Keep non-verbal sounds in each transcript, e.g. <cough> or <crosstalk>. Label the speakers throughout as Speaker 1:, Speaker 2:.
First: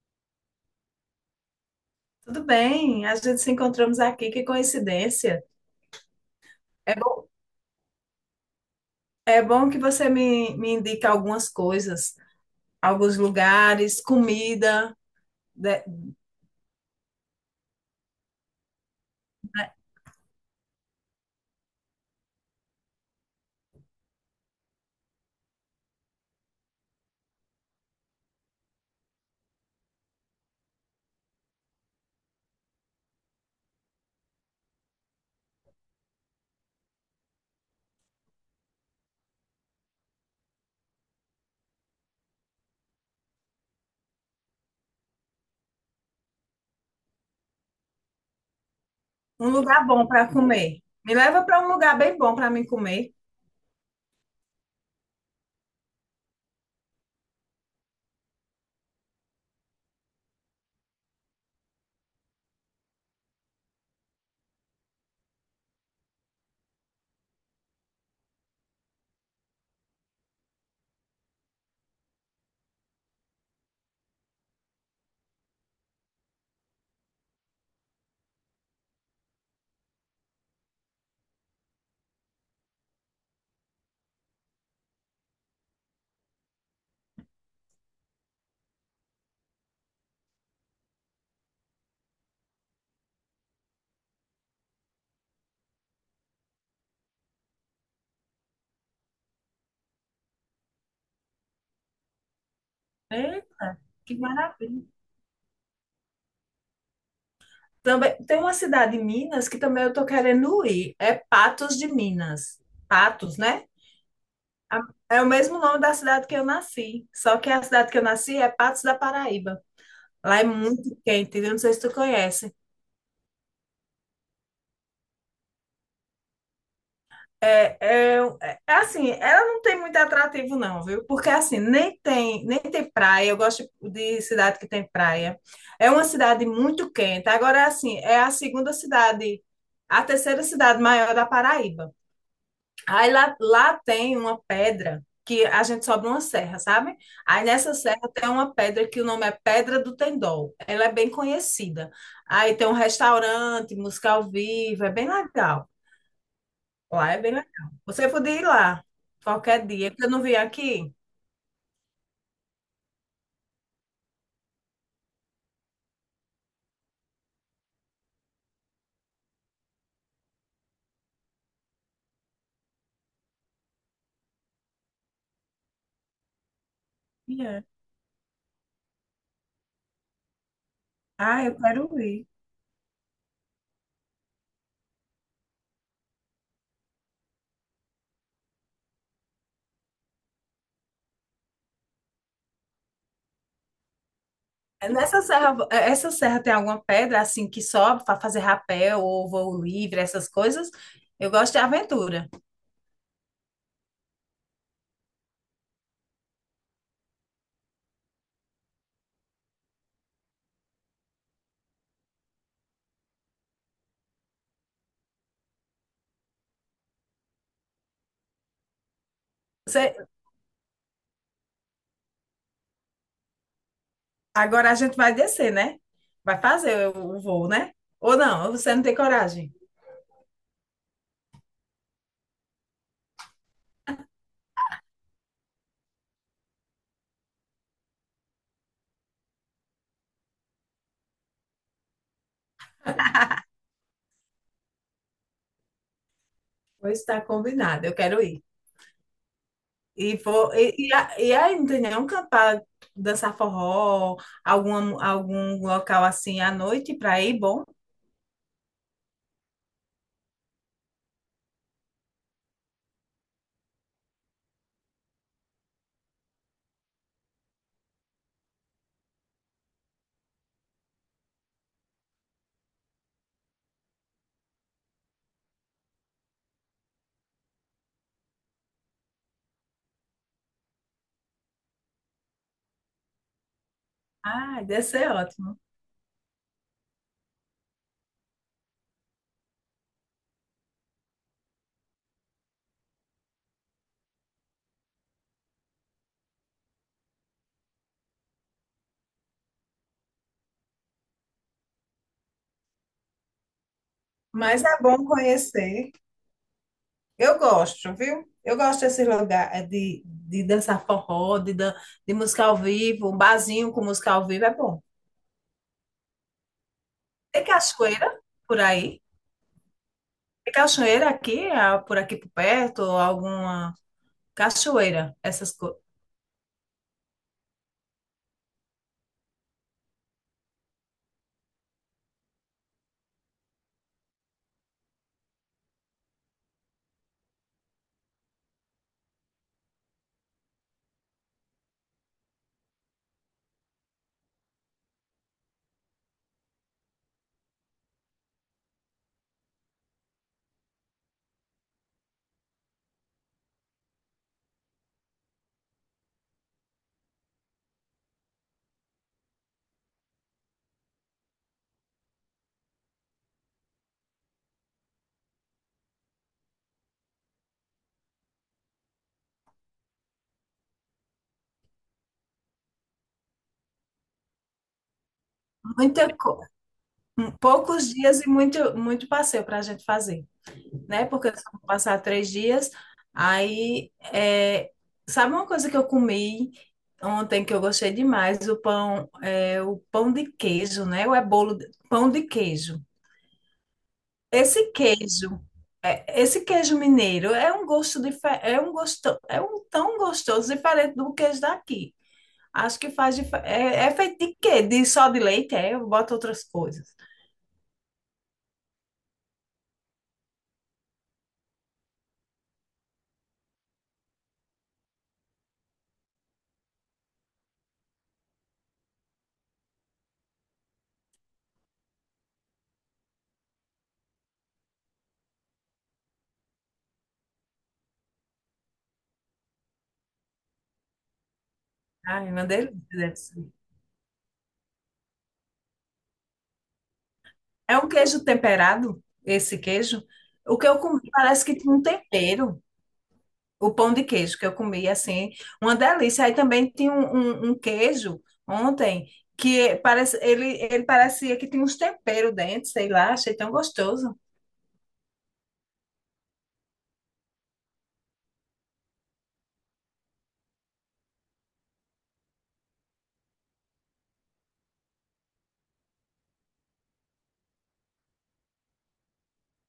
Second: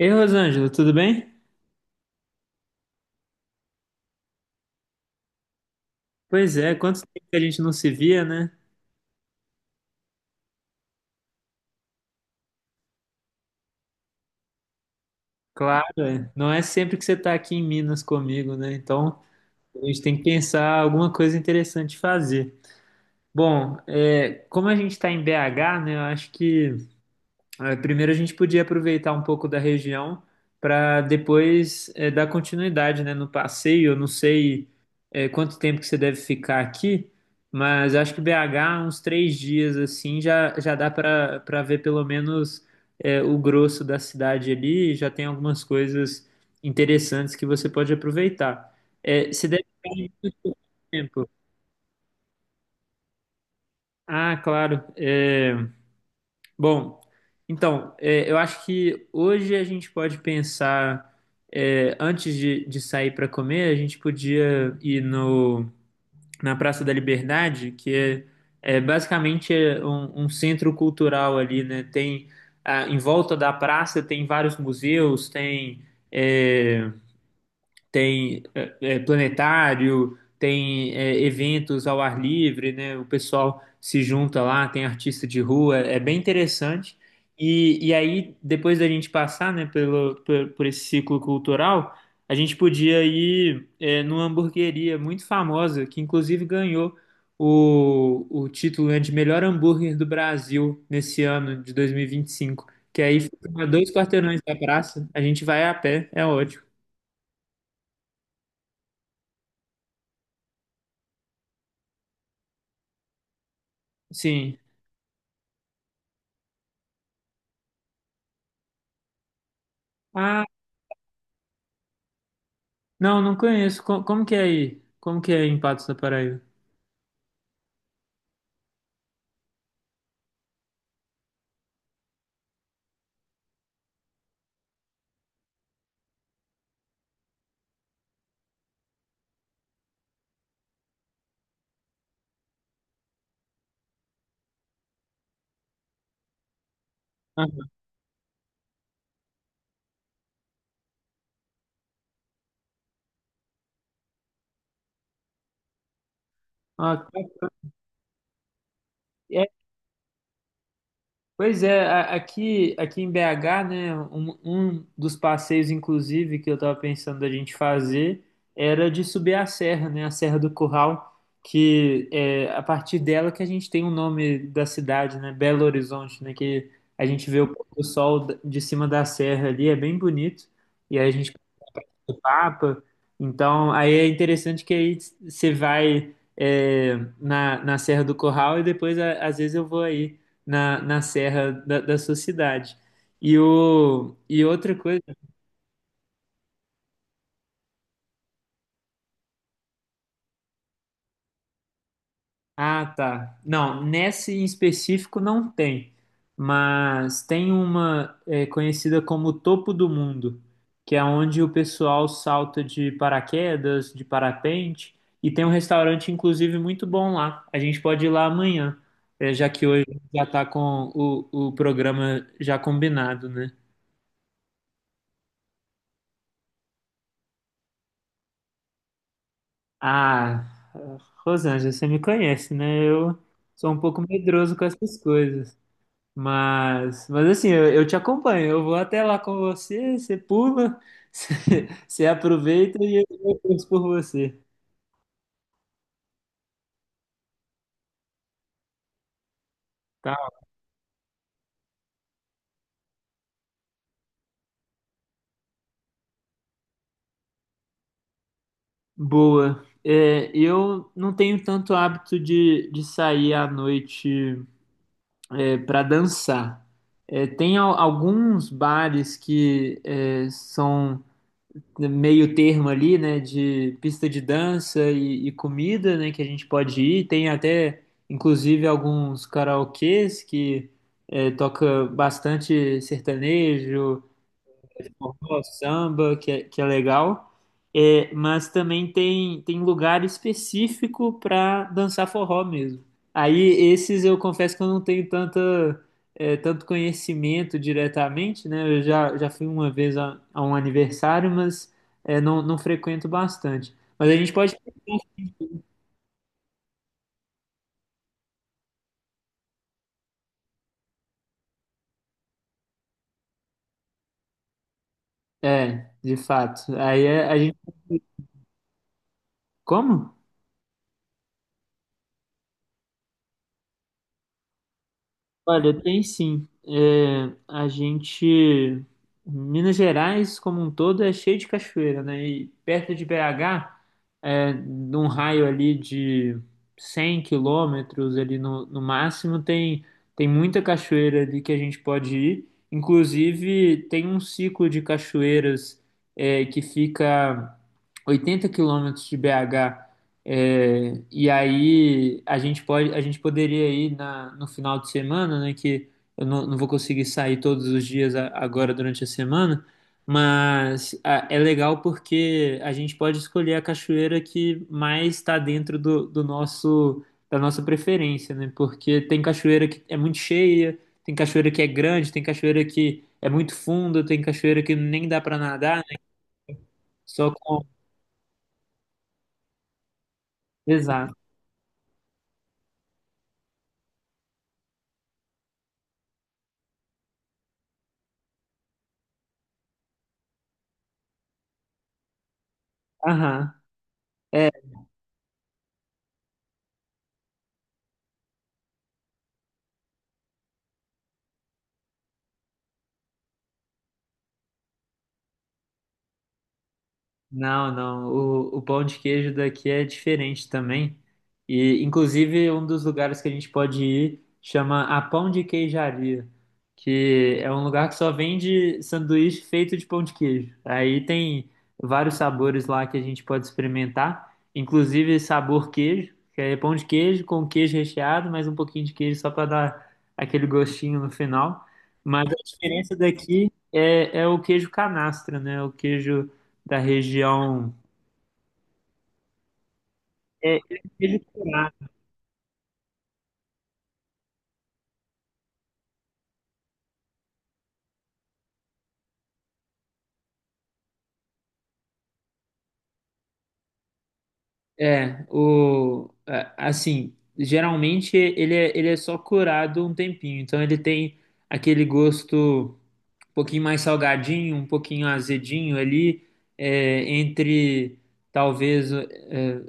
Speaker 1: Ei, Rosângela, tudo bem?
Speaker 2: Tudo bem, a gente se encontramos aqui, que coincidência.
Speaker 1: Pois é,
Speaker 2: É
Speaker 1: quanto tempo
Speaker 2: bom,
Speaker 1: que a gente não se via, né?
Speaker 2: é bom que você me indique algumas coisas, alguns lugares, comida, de-
Speaker 1: Claro, não é sempre que você está aqui em Minas comigo, né? Então, a gente tem que pensar alguma coisa interessante de fazer. Bom, como a gente está em BH, né? Eu acho que É, Primeiro a gente podia aproveitar um pouco da região para depois dar continuidade, né, no passeio. Eu não sei quanto tempo que você deve ficar aqui, mas acho que BH uns 3 dias assim já dá para ver pelo menos o grosso da cidade ali. E já tem algumas coisas interessantes que você pode aproveitar. É, você
Speaker 2: um
Speaker 1: deve
Speaker 2: lugar
Speaker 1: ficar
Speaker 2: bom
Speaker 1: aí
Speaker 2: para
Speaker 1: muito pouco
Speaker 2: comer. Me
Speaker 1: tempo.
Speaker 2: leva para um lugar bem bom para mim comer.
Speaker 1: Ah, claro. Bom, então, eu acho que hoje a gente pode pensar, antes de sair para comer, a gente podia ir no, na Praça da Liberdade, que é basicamente um, um centro cultural ali, né? Em volta da praça tem vários museus, é, tem planetário, tem eventos ao ar livre, né? O pessoal se junta lá, tem artista de rua, é bem interessante. E aí, depois da gente passar, né, por esse ciclo cultural, a gente podia ir numa hamburgueria muito famosa, que inclusive ganhou o título, né, de melhor hambúrguer do Brasil nesse ano de 2025. Que aí fica a
Speaker 2: Eita,
Speaker 1: dois
Speaker 2: que
Speaker 1: quarteirões da
Speaker 2: maravilha.
Speaker 1: praça, a gente vai a pé, é ótimo.
Speaker 2: Também tem uma cidade em Minas que também eu tô querendo ir, é Patos de Minas. Patos, né?
Speaker 1: Sim.
Speaker 2: A- É o mesmo nome da cidade que eu nasci, só que a cidade que eu nasci é Patos da Paraíba. Lá
Speaker 1: Ah,
Speaker 2: é muito quente, eu não sei se tu conhece.
Speaker 1: não, não conheço. Como, que é aí? Como que é em Patos da Paraíba?
Speaker 2: É, é, assim, ela não tem muito atrativo, não, viu? Porque assim, nem tem praia. Eu gosto de cidade que tem praia. É uma cidade muito quente. Agora, assim, a terceira cidade maior da Paraíba. Aí lá tem uma pedra que a gente sobe uma serra, sabe? Aí
Speaker 1: Aham.
Speaker 2: nessa serra tem uma pedra que o nome é Pedra do Tendol. Ela é bem conhecida. Aí tem um restaurante, música ao vivo, é bem legal.
Speaker 1: Ah,
Speaker 2: Lá
Speaker 1: tá.
Speaker 2: é bem legal. Você podia ir lá
Speaker 1: é,
Speaker 2: qualquer dia, que eu não vim aqui.
Speaker 1: Pois é, aqui, aqui em BH, né, um dos passeios, inclusive, que eu estava pensando da gente fazer era de subir a serra, né, a Serra do Curral, que é a partir dela que a gente tem o nome da cidade, né, Belo Horizonte, né, que a gente vê
Speaker 2: E
Speaker 1: o
Speaker 2: é.
Speaker 1: pôr do sol de cima da serra ali, é bem bonito, e aí a gente
Speaker 2: Ah, eu quero
Speaker 1: do
Speaker 2: ir.
Speaker 1: Papa. Então, aí é interessante que aí você vai na Serra do Corral e depois, às vezes, eu vou aí na Serra da sua cidade. E outra coisa.
Speaker 2: Nessa serra, essa serra tem alguma pedra assim que sobe para fazer rapel ou voo livre, essas coisas? Eu gosto de aventura.
Speaker 1: Ah, tá. Não, nesse em específico não tem, mas tem uma conhecida como Topo do Mundo, que é onde o pessoal salta de paraquedas, de parapente, e tem um restaurante, inclusive, muito bom lá. A gente pode ir lá amanhã, já que hoje
Speaker 2: Você,
Speaker 1: já tá com o programa já combinado, né?
Speaker 2: agora a gente vai descer, né? Vai fazer o voo, né? Ou não? Você não tem coragem?
Speaker 1: Ah, Rosângela, você me conhece, né? Eu sou um pouco medroso com essas coisas. Mas assim, eu te acompanho. Eu vou até lá com você, você pula, <laughs> você aproveita e eu torço por você.
Speaker 2: Pois está combinado, eu quero ir.
Speaker 1: Tá.
Speaker 2: E, vou, e, a- e aí, não tem nenhum canto para dançar forró, algum local assim à noite para ir, bom?
Speaker 1: Boa. É, eu não tenho tanto hábito de sair à noite para dançar. É, tem alguns bares que são meio termo ali, né, de pista de dança e comida, né, que a gente pode ir. Tem até, inclusive, alguns karaokês que toca bastante sertanejo,
Speaker 2: Ah, deve ser
Speaker 1: forró,
Speaker 2: ótimo.
Speaker 1: samba, que que é legal, mas também tem lugar específico para dançar forró mesmo. Aí esses eu confesso que eu não tenho tanto conhecimento diretamente, né? Já fui uma vez a um aniversário, mas não frequento bastante. Mas a gente pode.
Speaker 2: Mas é bom conhecer. Eu gosto, viu? Eu gosto desse lugar de dançar forró, de, dan de música ao vivo, um barzinho com música ao vivo é bom.
Speaker 1: É, de fato. Aí é- a
Speaker 2: Tem
Speaker 1: gente.
Speaker 2: cachoeira por aí?
Speaker 1: Como?
Speaker 2: Tem cachoeira aqui, ah, por aqui por perto, ou alguma cachoeira, essas
Speaker 1: Olha,
Speaker 2: coisas.
Speaker 1: tem sim. É, a gente. Minas Gerais, como um todo, é cheio de cachoeira, né? E perto de BH, num raio ali de 100 quilômetros, ali no máximo, tem, tem muita cachoeira ali que a gente pode ir. Inclusive, tem um ciclo de cachoeiras, que fica 80 quilômetros de BH. É, e aí a gente pode, a gente poderia ir no final de semana, né? Que eu não vou conseguir sair todos os dias agora durante a semana, mas é legal porque a gente pode escolher a cachoeira que mais está dentro do nosso da nossa preferência, né? Porque tem cachoeira que é muito cheia, tem cachoeira que é grande, tem cachoeira que é muito funda, tem cachoeira que nem dá para nadar, né?
Speaker 2: Muita co...
Speaker 1: Só com...
Speaker 2: Poucos dias e muito passeio para a gente fazer, né?
Speaker 1: Exato.
Speaker 2: Porque eu só vou passar 3 dias. Aí, é, sabe uma coisa que eu comi ontem que eu gostei demais? O pão de queijo, né? Ou é bolo de, pão de queijo.
Speaker 1: Aham. é,
Speaker 2: Esse queijo, é, esse queijo mineiro é um é um gosto, é um tão gostoso diferente do queijo daqui. Acho que é, é feito de quê? De só de leite? É, eu boto outras coisas.
Speaker 1: Não, não. O pão de queijo daqui é diferente também. E, inclusive, um dos lugares que a gente pode ir chama a Pão de Queijaria, que é um lugar que só vende sanduíche feito de pão de queijo. Aí tem vários sabores lá que a gente pode experimentar, inclusive sabor queijo, que é pão de queijo com queijo recheado, mais um pouquinho de queijo só para dar aquele gostinho no final. Mas
Speaker 2: Ai,
Speaker 1: a
Speaker 2: uma delícia.
Speaker 1: diferença
Speaker 2: Deve ser.
Speaker 1: daqui é o queijo canastra, né? O queijo da região.
Speaker 2: É um queijo temperado, esse queijo.
Speaker 1: É,
Speaker 2: O que eu comi
Speaker 1: ele
Speaker 2: parece que tinha um tempero. O pão de queijo que eu comi, assim, uma delícia. Aí também tinha um queijo ontem que parece, ele parecia que tinha uns temperos dentro, sei lá, achei tão gostoso.
Speaker 1: é, o, é, assim, geralmente ele é só curado um tempinho, então ele tem aquele gosto um pouquinho mais salgadinho, um pouquinho azedinho ali, é, entre talvez é,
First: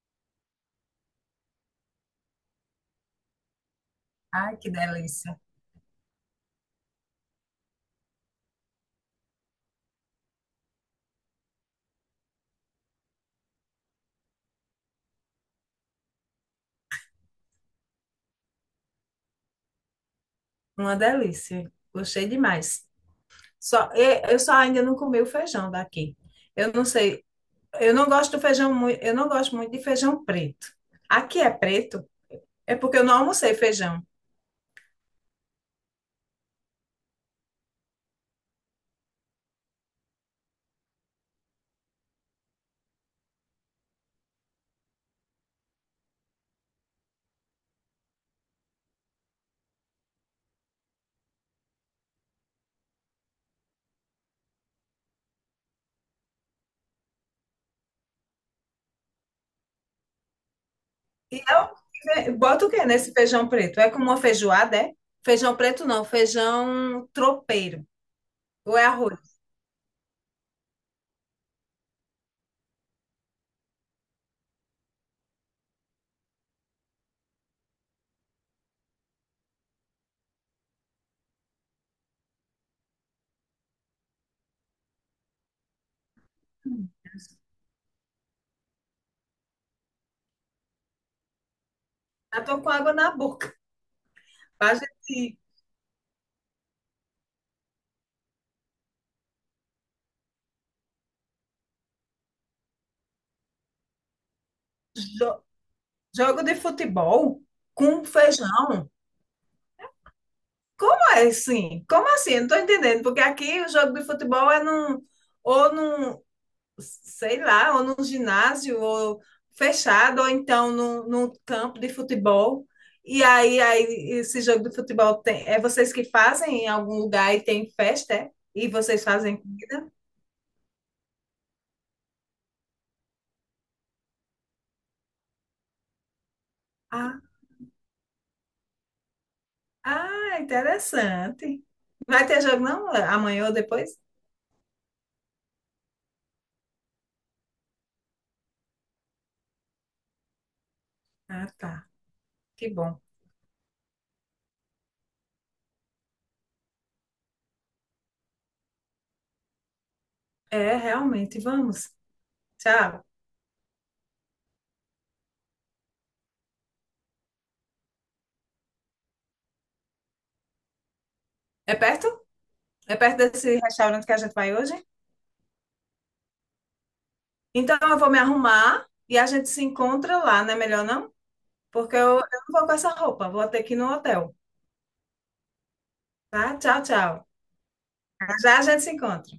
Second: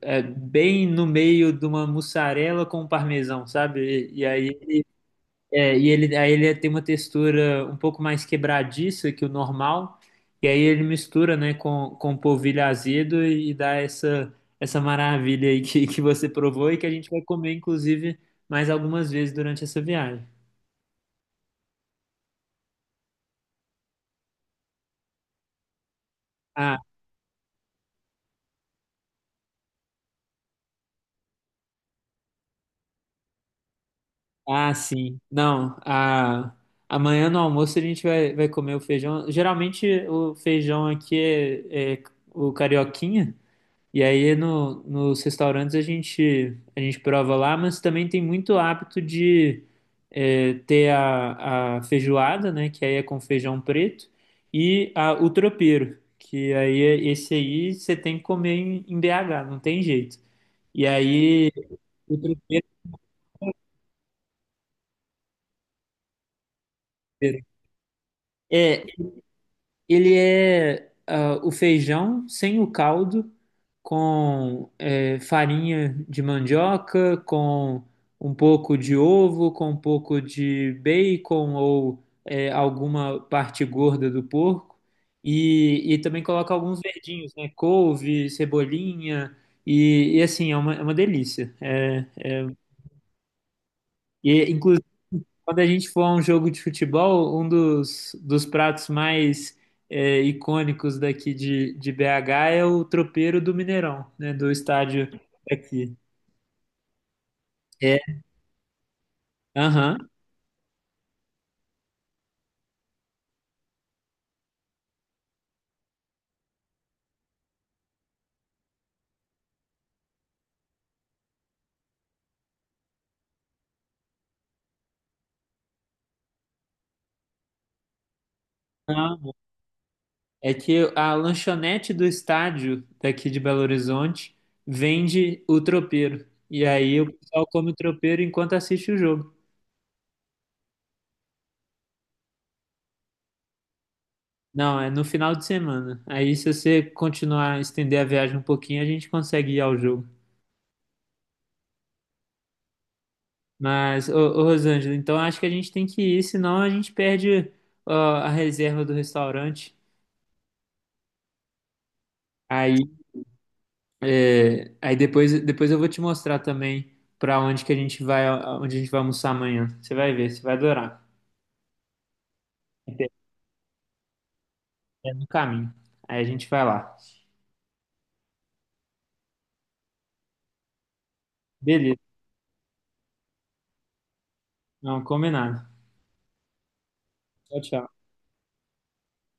Speaker 1: é, bem no meio de uma mussarela com um parmesão, sabe?
Speaker 2: Ai, que delícia.
Speaker 1: E ele, aí ele tem uma textura um pouco mais quebradiça que o normal, e aí ele mistura, né, com polvilho azedo e dá essa, essa maravilha aí que você provou e que a gente vai comer, inclusive, mais algumas vezes durante essa viagem.
Speaker 2: Uma delícia. Gostei demais. Só, eu só ainda não comi o feijão daqui. Eu
Speaker 1: Ah,
Speaker 2: não sei, eu não gosto do feijão muito, eu não gosto muito de feijão preto. Aqui é preto, é porque eu não almocei feijão.
Speaker 1: sim. Amanhã no almoço a gente vai comer o feijão. Geralmente o feijão aqui é o carioquinha, e aí no, nos restaurantes a gente prova lá, mas também tem muito hábito de a feijoada, né? Que aí é com feijão preto, e o tropeiro, que aí esse aí você tem que comer em BH, não tem jeito. E
Speaker 2: E
Speaker 1: aí
Speaker 2: não,
Speaker 1: o
Speaker 2: bota
Speaker 1: tropeiro.
Speaker 2: o que nesse feijão preto? É como uma feijoada, é? Feijão preto não, feijão tropeiro. Ou
Speaker 1: É,
Speaker 2: é arroz?
Speaker 1: Ele é o feijão sem o caldo, com farinha de mandioca, com um pouco de ovo, com um pouco de bacon ou alguma parte gorda do porco. E também coloca alguns
Speaker 2: Hum,
Speaker 1: verdinhos, né? Couve, cebolinha. Assim, é uma delícia. É,
Speaker 2: Já tô com água na boca.
Speaker 1: e,
Speaker 2: A
Speaker 1: inclusive,
Speaker 2: gente
Speaker 1: quando a gente for a um jogo de futebol, um dos pratos mais icônicos daqui de BH é o tropeiro do Mineirão, né? Do estádio
Speaker 2: jo-
Speaker 1: aqui.
Speaker 2: Jogo de futebol
Speaker 1: É,
Speaker 2: com feijão.
Speaker 1: aham.
Speaker 2: Como é assim? Como assim? Eu não tô entendendo, porque aqui o jogo de futebol é num, sei lá, ou num ginásio, ou fechado, ou então num campo de futebol. E aí, esse jogo de futebol tem, é vocês que fazem em algum lugar e tem festa, é? E vocês
Speaker 1: Não,
Speaker 2: fazem comida?
Speaker 1: é que a lanchonete do estádio daqui de Belo Horizonte vende o tropeiro. E aí o
Speaker 2: Ah,
Speaker 1: pessoal come o tropeiro enquanto assiste o jogo.
Speaker 2: ah, interessante. Vai ter jogo não? Amanhã ou depois?
Speaker 1: Não, é no final de semana. Aí se você continuar a estender a viagem um pouquinho, a gente consegue ir ao jogo.
Speaker 2: Ah, tá. Que bom.
Speaker 1: Mas, ô Rosângela, então acho que a gente tem que ir, senão a gente perde ó, a reserva do restaurante.
Speaker 2: É, realmente, vamos.
Speaker 1: Aí,
Speaker 2: Tchau.
Speaker 1: depois eu vou te mostrar também para onde que a gente vai, onde a gente vai almoçar amanhã. Você vai ver, você vai adorar.
Speaker 2: É perto? É perto desse restaurante que a gente vai hoje?
Speaker 1: É no caminho. Aí a gente vai lá.
Speaker 2: Então eu vou me arrumar e a gente se encontra lá, não é melhor não? Porque
Speaker 1: Beleza,
Speaker 2: eu não vou com essa roupa, vou ter que ir no hotel,
Speaker 1: não, combinado.
Speaker 2: tá? Tchau, tchau.
Speaker 1: Tchau, tchau.
Speaker 2: Já a gente se encontra.